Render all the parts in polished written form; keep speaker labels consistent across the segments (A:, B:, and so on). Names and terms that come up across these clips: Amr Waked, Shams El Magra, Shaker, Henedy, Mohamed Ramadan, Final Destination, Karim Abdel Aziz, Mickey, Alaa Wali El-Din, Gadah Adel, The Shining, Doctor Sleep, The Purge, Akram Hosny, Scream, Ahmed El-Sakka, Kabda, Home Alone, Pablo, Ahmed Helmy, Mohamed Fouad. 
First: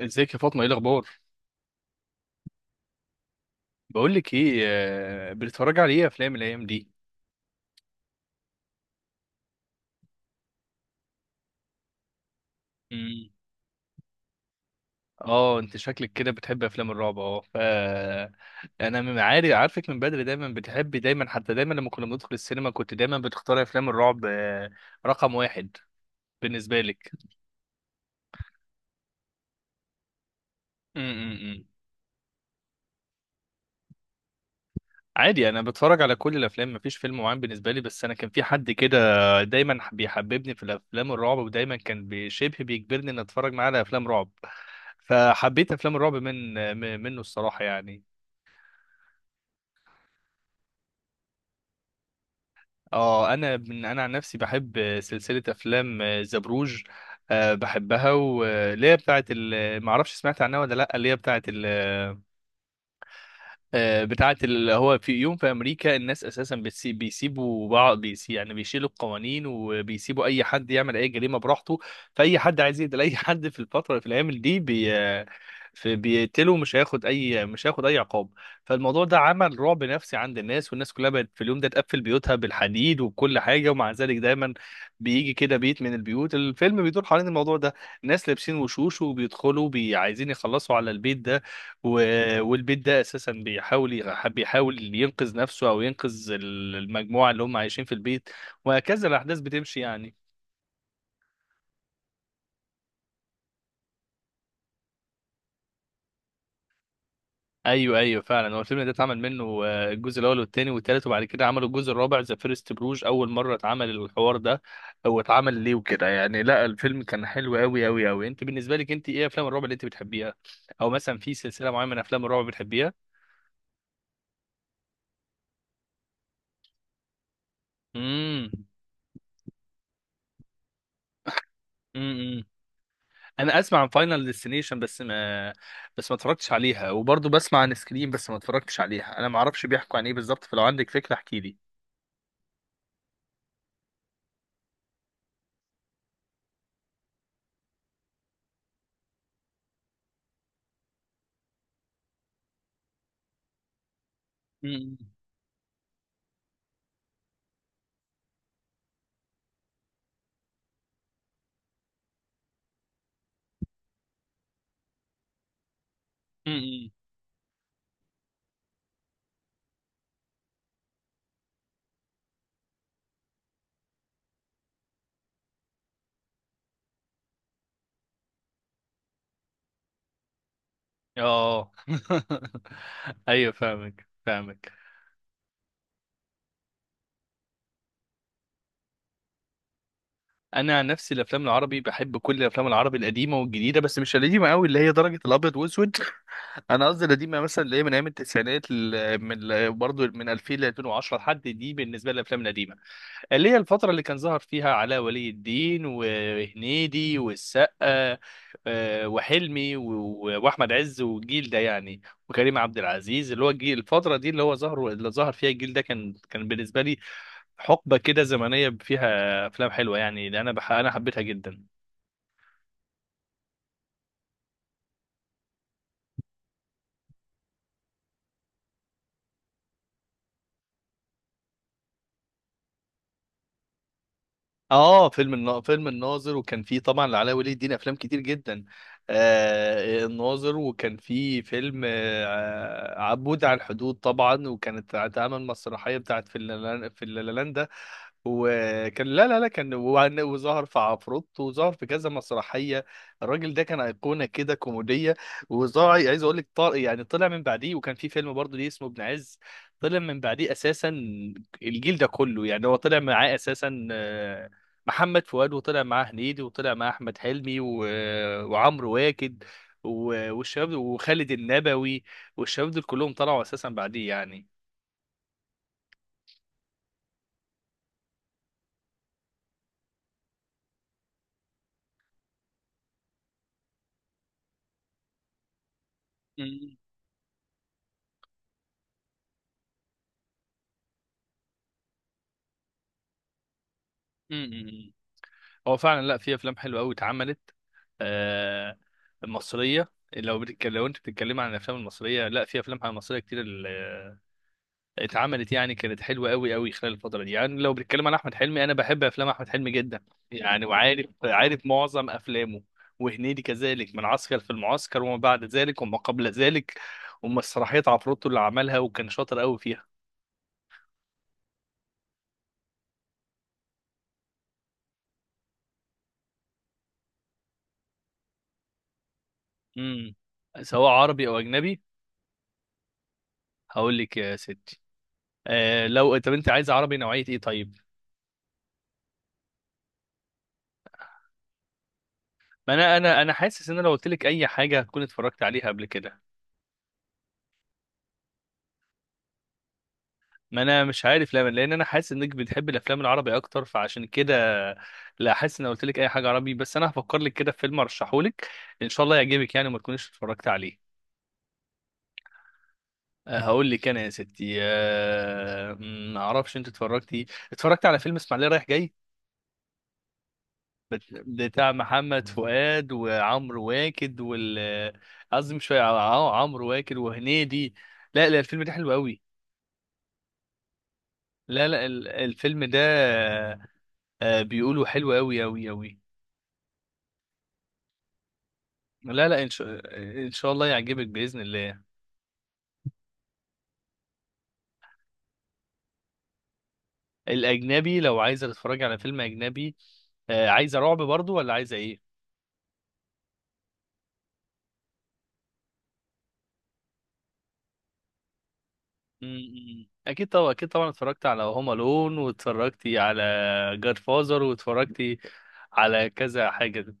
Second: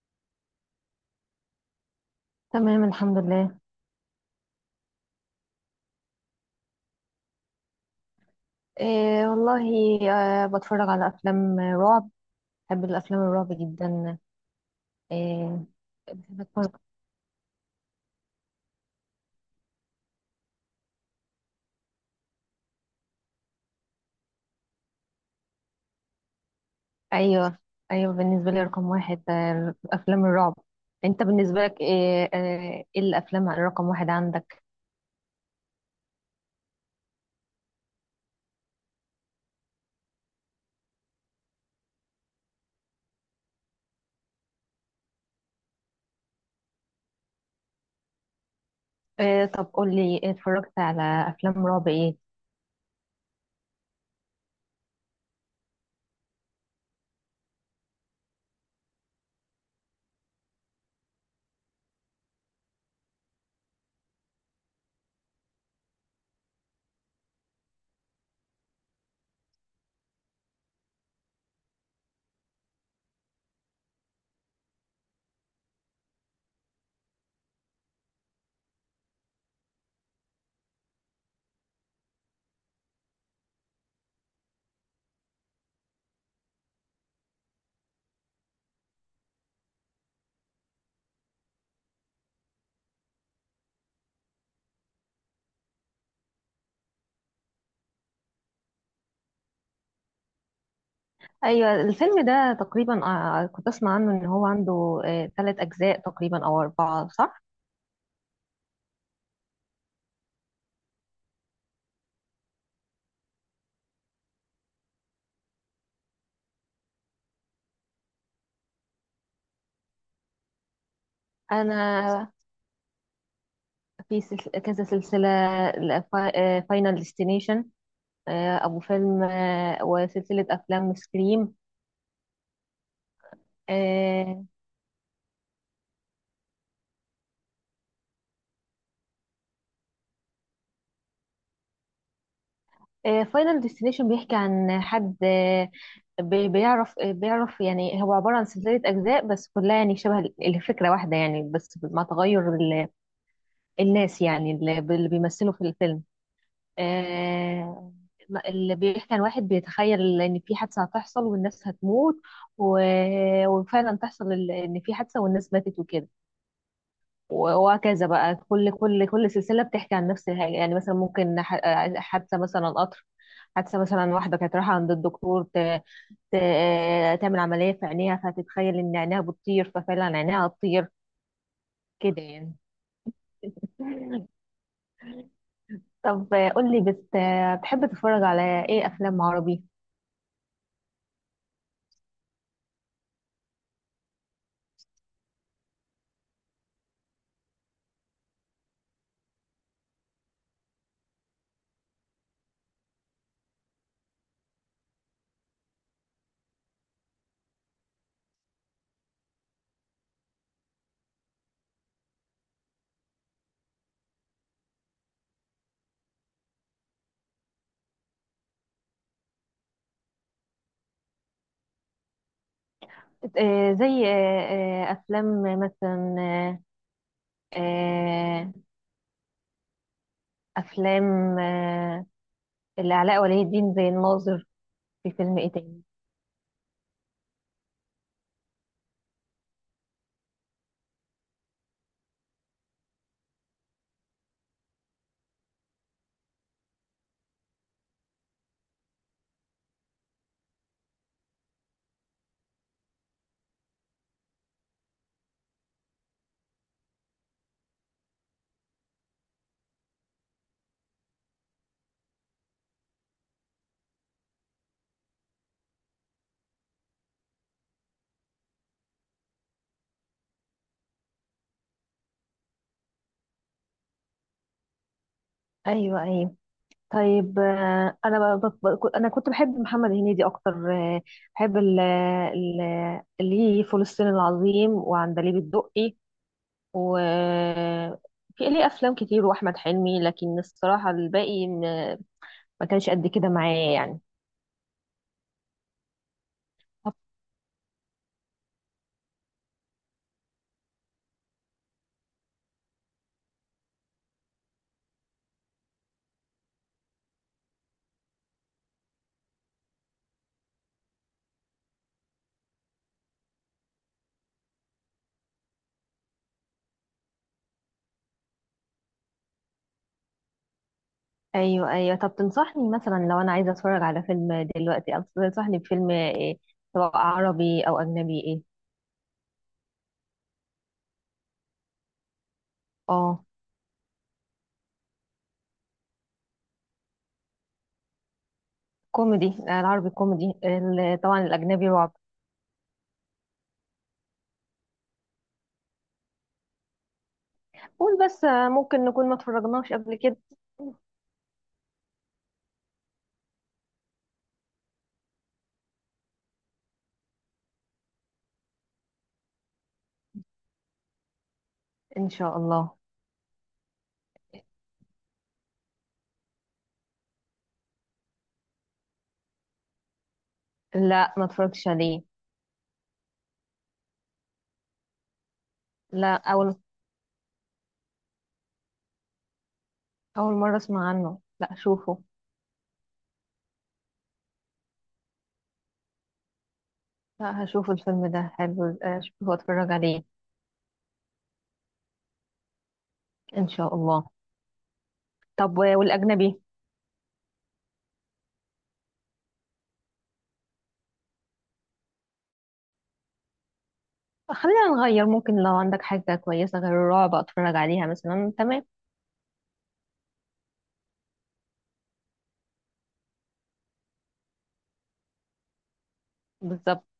A: ازيك يا فاطمه؟ ايه الاخبار؟
B: تمام، الحمد لله.
A: بقول لك ايه. بتتفرج على ايه افلام الايام دي؟
B: إيه والله. آه، بتفرج على افلام رعب. بحب الافلام
A: امم.
B: الرعب جدا.
A: اه
B: إيه.
A: انت شكلك كده
B: بحب
A: بتحب
B: اتفرج.
A: افلام الرعب. اه ف انا من عارف عارفك من بدري، دايما بتحبي، دايما حتى دايما لما كنا بندخل السينما كنت دايما بتختاري افلام الرعب، رقم واحد بالنسبه لك.
B: ايوه ايوه، بالنسبه لي رقم واحد افلام الرعب. انت بالنسبه
A: امم.
B: لك ايه؟ ايه الافلام رقم واحد عندك؟
A: عادي، انا بتفرج على كل الافلام، مفيش فيلم معين بالنسبه لي، بس انا كان في حد كده دايما بيحببني في الافلام الرعب، ودايما كان بشبه بيجبرني ان اتفرج معاه على افلام رعب، فحبيت افلام الرعب منه الصراحه يعني.
B: إيه، طب قول لي إيه اتفرجت على افلام رعب ايه؟
A: اه، انا عن نفسي بحب سلسله افلام زبروج، بحبها، واللي هي ما اعرفش سمعت عنها ولا لا، اللي هي بتاعه اللي هو في يوم في امريكا الناس اساسا بيسيبوا بعض، يعني بيشيلوا القوانين وبيسيبوا اي حد يعمل اي جريمه براحته. فاي حد عايز يقتل اي حد في الفتره، في الايام دي بي في بيقتله، مش هياخد اي، مش هياخد اي عقاب. فالموضوع ده عمل رعب نفسي عند الناس، والناس كلها بقت في اليوم ده تقفل بيوتها بالحديد وبكل حاجه، ومع ذلك دايما بيجي كده بيت من البيوت، الفيلم بيدور حوالين الموضوع ده. ناس لابسين وشوش وبيدخلوا عايزين يخلصوا على البيت ده، والبيت ده اساسا بيحاول ينقذ نفسه او ينقذ المجموعه اللي هم عايشين في البيت، وهكذا الاحداث بتمشي يعني.
B: ايوه، الفيلم ده تقريبا كنت اسمع عنه ان هو عنده ثلاث اجزاء تقريبا او اربعه، صح؟
A: ايوه ايوه فعلا، هو الفيلم ده اتعمل منه الجزء الاول والثاني والثالث، وبعد كده عملوا الجزء الرابع ذا فيرست بروج. اول مره اتعمل الحوار ده هو اتعمل ليه وكده يعني، لا الفيلم كان حلو قوي قوي قوي. انت بالنسبه لك، انت ايه افلام الرعب اللي انت بتحبيها؟ او مثلا في سلسله معينه من افلام
B: انا
A: الرعب بتحبيها؟
B: في كذا سلسلة، ل- فا- فاينل ديستنيشن، أبو فيلم، وسلسلة أفلام سكريم.
A: امم. انا اسمع عن فاينل
B: آه،
A: ديستنيشن بس ما اتفرجتش عليها، وبرضه بسمع عن سكريم بس ما اتفرجتش عليها، انا ما اعرفش بيحكوا عن ايه بالظبط، فلو عندك فكرة احكي لي.
B: فاينل ديستنيشن بيحكي عن حد، آه، بيعرف يعني، هو عبارة عن سلسلة أجزاء بس كلها يعني شبه الفكرة واحدة، يعني بس مع تغير الناس، يعني اللي
A: م-
B: اللي بيمثلوا في الفيلم. آه، اللي بيحكي عن واحد بيتخيل ان في حادثه هتحصل والناس هتموت، و... وفعلا تحصل ان في حادثه والناس ماتت وكده.
A: م- م.
B: وهكذا بقى كل سلسله بتحكي عن نفس الحاجه، يعني مثلا ممكن حادثه مثلا قطر، حادثه مثلا واحده كانت رايحه عند الدكتور ت... تعمل عمليه في عينيها، فتتخيل ان عينيها بتطير، ففعلا عينيها هتطير،
A: اه.
B: كده يعني.
A: ايوه فاهمك فاهمك.
B: طب قول لي بتحب تتفرج على ايه افلام عربي؟
A: انا عن نفسي الافلام العربي، بحب كل الافلام العربي القديمه والجديده، بس مش القديمه قوي اللي هي درجه الابيض واسود. انا قصدي القديمه مثلا اللي هي من ايام التسعينات، من برضه من 2000 ل 2010 لحد دي بالنسبه للافلام القديمه، اللي هي الفترة اللي كان ظهر فيها علاء ولي الدين وهنيدي والسقا، وحلمي وأحمد عز والجيل ده يعني، وكريم عبد العزيز. اللي هو الجيل الفترة دي اللي هو ظهر، اللي ظهر فيها الجيل ده، كان بالنسبة لي حقبة كده زمنية فيها أفلام حلوة، يعني اللي أنا حبيتها جدا.
B: زي افلام مثلا آه، افلام آه، لعلاء ولي الدين زي الناظر.
A: اه
B: في فيلم ايه تاني؟
A: فيلم الناظر، وكان فيه طبعا لعلاء ولي الدين افلام كتير جدا، آه الناظر، وكان فيه فيلم آه عبود على الحدود طبعا، وكانت اتعمل مسرحيه بتاعت في اللالاندا، وكان لا لا لا كان وعن- وظهر في عفروت، وظهر في كذا مسرحيه. الراجل ده كان ايقونه كده كوميديه، وظهر، عايز اقول لك طار يعني، طلع من بعديه، وكان في فيلم برضه ليه اسمه ابن عز. طلع من بعديه اساسا الجيل ده كله يعني، هو طلع معاه اساسا محمد فؤاد، وطلع معاه هنيدي، وطلع معاه احمد حلمي، وعمرو واكد، و... وخالد النبوي، والشباب دول كلهم طلعوا اساسا بعديه يعني.
B: ايوه ايوه. طيب انا ب- ب- ب- انا كنت بحب محمد هنيدي اكتر، آه، بحب ليه فول الصين العظيم وعندليب الدقي،
A: مم.
B: وفي ليه افلام كتير واحمد حلمي، لكن الصراحه الباقي ما كانش قد كده معايا يعني.
A: مم. مم. هو فعلا لا، في افلام حلوه قوي اتعملت، آه مصريه. لو بتتكلم، لو انت بتتكلم عن الافلام المصريه، لا في افلام مصريه كتير اتعملت يعني، كانت حلوه قوي قوي خلال الفتره دي. يعني لو بنتكلم عن احمد حلمي، انا بحب افلام احمد حلمي جدا يعني، وعارف معظم افلامه. وهنيدي كذلك، من عسكر في المعسكر وما بعد ذلك وما قبل ذلك، ومسرحيات عفروتو اللي عملها، وكان شاطر قوي فيها.
B: ايوه ايوه. طب تنصحني مثلا لو انا عايزه اتفرج على فيلم دلوقتي، أو تنصحني بفيلم ايه، سواء عربي او اجنبي، ايه؟
A: امم. سواء عربي او اجنبي.
B: اه،
A: هقول لك يا ستي، آه لو، طب انت عايز عربي نوعيه ايه طيب؟
B: كوميدي، العربي كوميدي، طبعا الاجنبي رعب.
A: ما انا حاسس ان أنا لو قلت لك اي حاجه هتكون اتفرجت عليها قبل كده،
B: قول بس، ممكن نكون ما اتفرجناش قبل كده.
A: ما انا مش عارف ليه، لان انا حاسس انك بتحب الافلام العربي اكتر فعشان كده، لا، حاسس ان قلت لك اي حاجه عربي، بس انا هفكر لك كده في فيلم ارشحه لك ان شاء الله يعجبك يعني وما تكونيش اتفرجت عليه.
B: ان شاء الله.
A: هقول لك انا يا ستي، ما اعرفش انت اتفرجتي، اتفرجت على فيلم اسماعيليه رايح جاي،
B: لا، ما اتفرجتش
A: بتاع
B: عليه.
A: محمد فؤاد وعمرو واكد وال، قصدي مش فاهم،
B: لا
A: اه عمرو واكد وهنيدي. لا لا الفيلم ده حلو قوي،
B: اول مره اسمع عنه، لا،
A: لا لا
B: اشوفه.
A: الفيلم ده، بيقولوا حلو قوي قوي قوي.
B: لا، هشوف الفيلم ده حلو،
A: لا
B: اشوفه
A: لا ان
B: واتفرج
A: شاء
B: عليه
A: ان شاء الله يعجبك باذن الله.
B: ان شاء الله. طب والاجنبي؟
A: الاجنبي لو عايزه تتفرجي على فيلم اجنبي، عايزه رعب برضو ولا عايزه ايه؟
B: خلينا نغير، ممكن لو عندك حاجه كويسه غير الرعب اتفرج عليها مثلا، تمام.
A: أمم. اكيد طبعا، اكيد طبعا اتفرجت على هوم الون، واتفرجتي على جاد فازر، واتفرجتي على كذا
B: بالظبط.
A: حاجه.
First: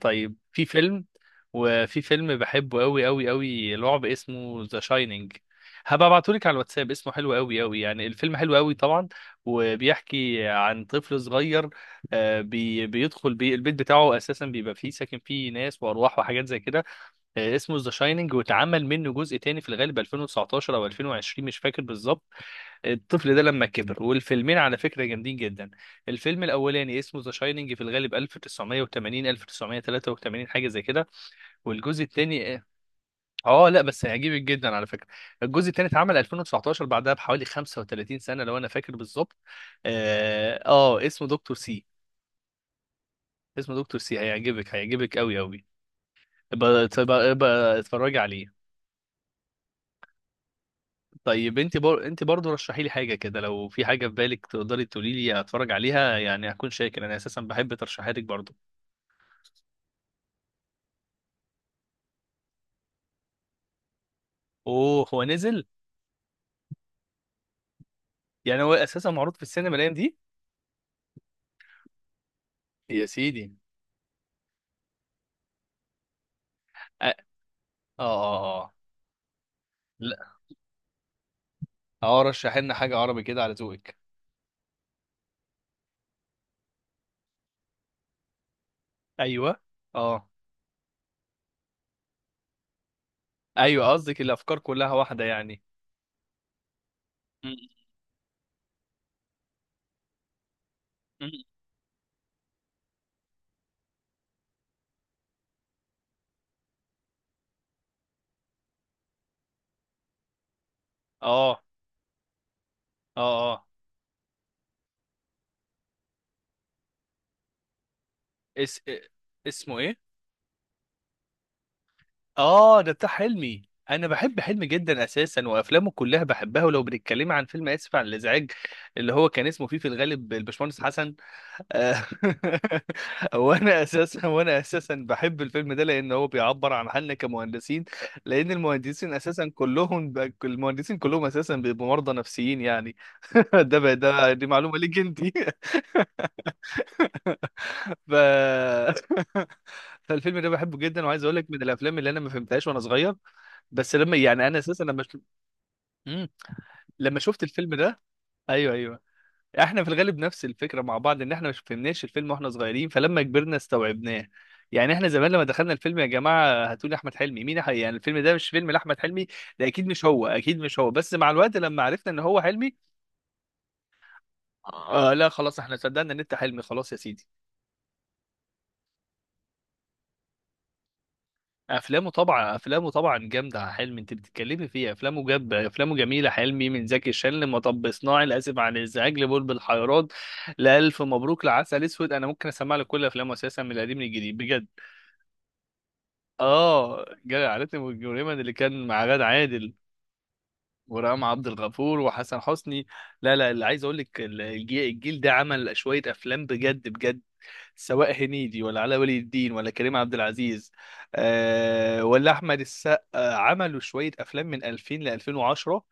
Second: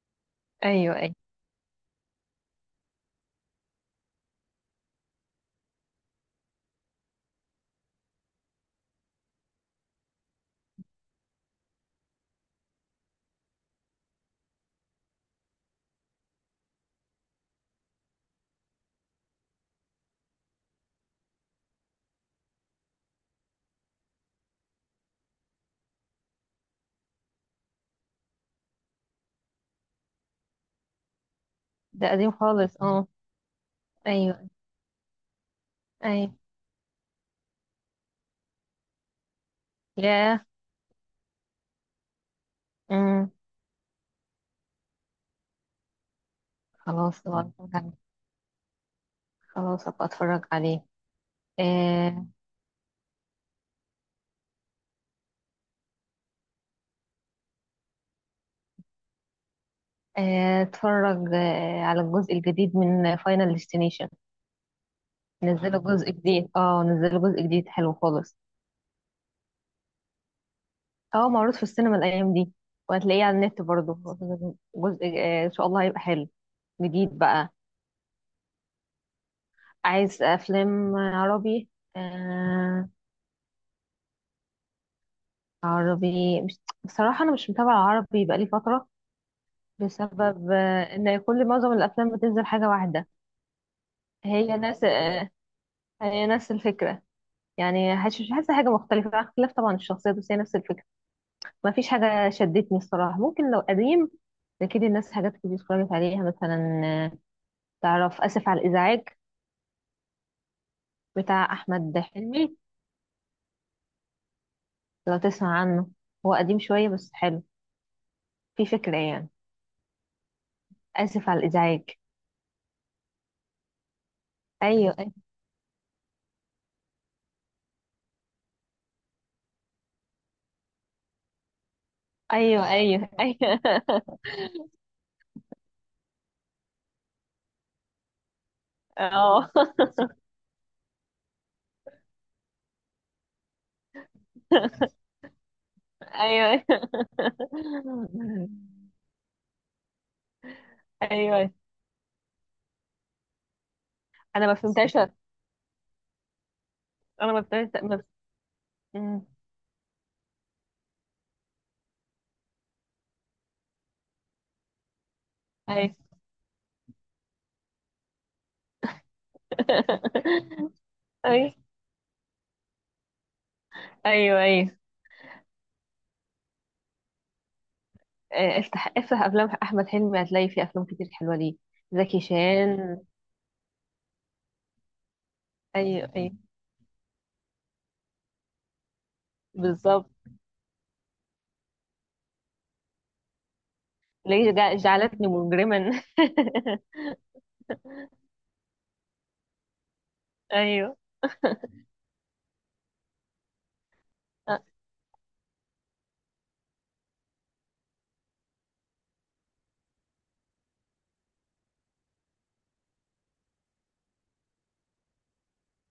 A: طيب في
B: ايوه
A: فيلم،
B: ايوه.
A: وفي فيلم بحبه قوي قوي قوي لعب، اسمه ذا شاينينج، هبقى ابعتهولك على الواتساب، اسمه حلو قوي قوي يعني، الفيلم حلو قوي طبعا. وبيحكي عن طفل صغير، آه، بي بيدخل بي البيت بتاعه اساسا بيبقى فيه ساكن فيه ناس وارواح وحاجات زي كده. اسمه ذا شايننج، واتعمل منه جزء تاني في الغالب 2019 او 2020 مش فاكر بالظبط، الطفل ده لما كبر. والفيلمين على فكره جامدين جدا. الفيلم الاولاني اسمه ذا شايننج في الغالب 1980 1983 حاجه زي كده، والجزء
B: ده قديم
A: التاني اه،
B: خالص؟ اه.
A: لا بس هيعجبك
B: ايوه
A: جدا على فكره. الجزء التاني اتعمل
B: ايوه.
A: 2019، بعدها بحوالي 35 سنه لو انا فاكر بالظبط.
B: ياه.
A: اه اسمه دكتور سي،
B: امم
A: اسمه دكتور سي، هيعجبك هيعجبك قوي قوي.
B: خلاص أبقى أتفرج عليه.
A: اتفرجي عليه.
B: خلاص ابقى اتفرج عليه.
A: طيب انت انت
B: آه،
A: برضه رشحي لي حاجه كده، لو في حاجه في بالك تقدري تقولي لي اتفرج عليها يعني هكون شاكر، انا اساسا بحب ترشيحاتك برضه.
B: اتفرج على الجزء الجديد من فاينل ديستنيشن.
A: اوه هو نزل؟
B: نزلوا جزء جديد، اه، نزلوا جزء جديد حلو خالص.
A: يعني هو اساسا معروض في السينما الايام دي.
B: اه، معروض في السينما الايام دي،
A: يا
B: وهتلاقيه على
A: سيدي.
B: النت برضه. جزء ان شاء الله هيبقى حلو،
A: اه اه
B: جديد بقى.
A: اه اه.
B: عايز
A: لا.
B: افلام عربي؟
A: اه رشحي لنا
B: آه
A: حاجه عربي كده على ذوقك.
B: عربي، مش... بصراحة انا مش متابعة عربي بقالي فترة،
A: ايوه. اه
B: بسبب ان معظم الافلام بتنزل حاجه واحده.
A: ايوه قصدك
B: هي
A: الافكار
B: نفس
A: كلها واحده
B: آه،
A: يعني.
B: هي نفس الفكره.
A: م-
B: يعني حاسه، مش حاسه حاجه مختلفه، مع اختلاف طبعا الشخصيات، بس هي نفس الفكره.
A: م-
B: ما فيش حاجه شدتني الصراحه، ممكن لو قديم اكيد، الناس حاجات كتير اتفرجت عليها مثلا، تعرف اسف على الازعاج بتاع
A: اه
B: احمد حلمي،
A: اه اه.
B: لو تسمع عنه، هو قديم شويه بس حلو، في
A: اس...
B: فكره يعني.
A: اسمه ايه؟
B: اسف على الازعاج.
A: اه ده بتاع حلمي، انا بحب حلمي
B: ايوه
A: جدا اساسا، وافلامه كلها بحبها. ولو بنتكلم عن فيلم اسف على الازعاج، اللي هو كان اسمه فيه في الغالب الباشمهندس حسن، آه،
B: ايوه ايوه ايوه،
A: وانا
B: أيوة.
A: اساسا وانا اساسا بحب الفيلم ده لان هو بيعبر عن حالنا كمهندسين، لان المهندسين اساسا
B: اه.
A: المهندسين كلهم اساسا بيبقوا مرضى نفسيين يعني. ده بقى، ده دي معلومه ليك انت.
B: ايوه.
A: ف... فالفيلم ده بحبه جدا، وعايز اقول لك
B: ايوه.
A: من الافلام اللي انا ما فهمتهاش وانا صغير، بس لما يعني
B: انا ما
A: انا اساسا
B: فهمتهاش.
A: مم. لما
B: انا ما
A: شفت الفيلم
B: فهمتهاش
A: ده، ايوه ايوه،
B: مم.
A: احنا في الغالب نفس الفكره مع بعض، ان احنا مش فهمناش الفيلم واحنا صغيرين، فلما كبرنا استوعبناه يعني. احنا زمان لما دخلنا
B: ايوه.
A: الفيلم يا جماعه هاتوا لي احمد حلمي، يعني الفيلم ده مش فيلم لاحمد حلمي، ده اكيد مش هو اكيد مش هو، بس مع
B: ايوه
A: الوقت لما عرفنا ان هو حلمي،
B: ايوه ايوه.
A: آه لا خلاص احنا صدقنا ان انت حلمي خلاص يا سيدي.
B: افتح افتح افلام احمد حلمي هتلاقي فيه افلام كتير حلوه ليه.
A: افلامه
B: زكي
A: طبعا، افلامه
B: شان.
A: طبعا جامده يا حلمي، انت بتتكلمي فيه، افلامه جاب، افلامه
B: ايوه
A: جميله
B: ايوه،
A: حلمي، من زكي شان لمطب صناعي لاسف عن الازعاج لبلبل حيران
B: بالظبط.
A: لالف مبروك لعسل اسود، انا ممكن اسمع لك كل افلامه اساسا من القديم للجديد
B: ليه
A: بجد.
B: جعلتني مجرما.
A: اه جاي عائلتنا والجريمه اللي كان مع غادة عادل
B: ايوه.
A: ورام عبد الغفور وحسن حسني. لا لا اللي عايز اقول لك،
B: آه،
A: الجيل، الجيل ده عمل شويه افلام بجد بجد، سواء هنيدي ولا علاء ولي الدين ولا كريم عبد العزيز، آه ولا احمد السقا، عملوا شويه افلام من 2000 ل 2010،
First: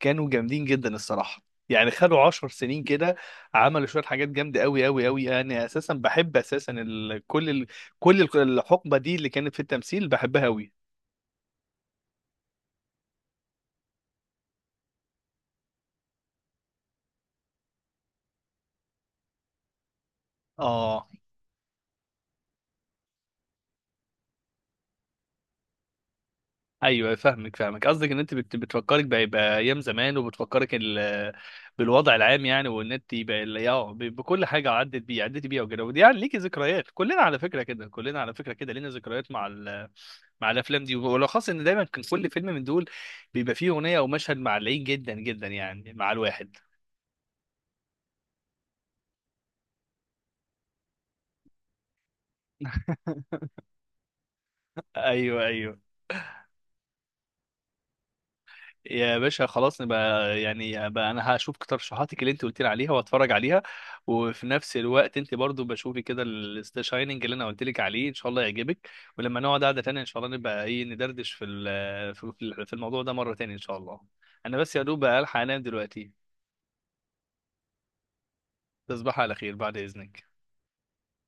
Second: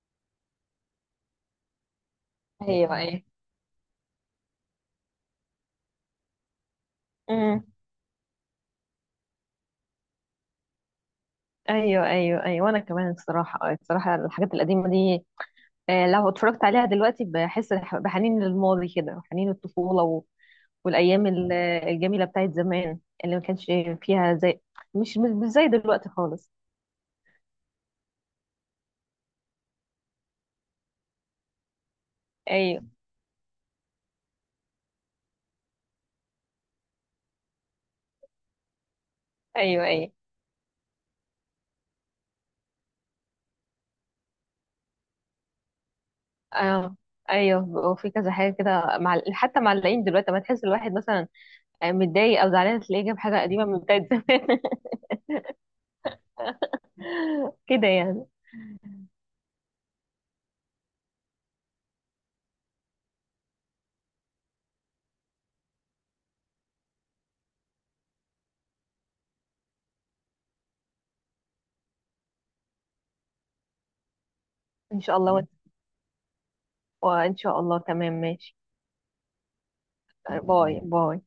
A: كانوا جامدين جدا الصراحه. يعني خدوا 10 سنين
B: ايوه
A: كده
B: ايوه.
A: عملوا شويه حاجات جامده قوي قوي قوي. انا اساسا بحب اساسا
B: مم.
A: كل الحقبه دي اللي كانت في التمثيل بحبها قوي.
B: ايوه ايوه ايوه. وانا كمان، الصراحه الصراحه الحاجات القديمه دي، لو اتفرجت عليها دلوقتي بحس بحنين للماضي، كده حنين الطفولة
A: اه
B: والأيام الجميلة بتاعت زمان، اللي ما كانش فيها زي... مش زي دلوقتي خالص.
A: ايوه فاهمك فاهمك، قصدك ان انت بتفكرك بايام زمان، وبتفكرك بالوضع العام يعني،
B: أيوه
A: وان انت يبقى بكل حاجه عدت بيه، عدت بيها وكده، ودي يعني ليكي ذكريات، كلنا على فكره كده، كلنا على فكره كده لينا ذكريات مع
B: أيوه أيوه.
A: مع الافلام دي، وبالاخص ان دايما كان كل فيلم من دول بيبقى فيه اغنيه او مشهد معلقين جدا جدا يعني مع الواحد.
B: آه أيوه. وفي كذا حاجة كده، مع حتى معلقين دلوقتي، ما تحس الواحد مثلا متضايق أو زعلان تلاقيه جاب حاجة قديمة من بتاعت زمان.
A: ايوه ايوه.
B: كده يعني.
A: يا باشا خلاص نبقى يعني بقى، انا هشوف ترشيحاتك اللي انت قلت لي عليها واتفرج عليها، وفي نفس الوقت انت برضو بشوفي كده الستا شايننج اللي انا قلت لك عليه ان شاء الله يعجبك، ولما نقعد قعده تانية ان شاء الله نبقى ايه ندردش في ال- في في- في الموضوع ده مره تانية ان شاء الله. انا بس يا
B: إن
A: دوب
B: شاء
A: الحق
B: الله.
A: انام دلوقتي.
B: وإن شاء الله، تمام، ماشي.
A: تصبح على خير بعد اذنك.
B: باي باي.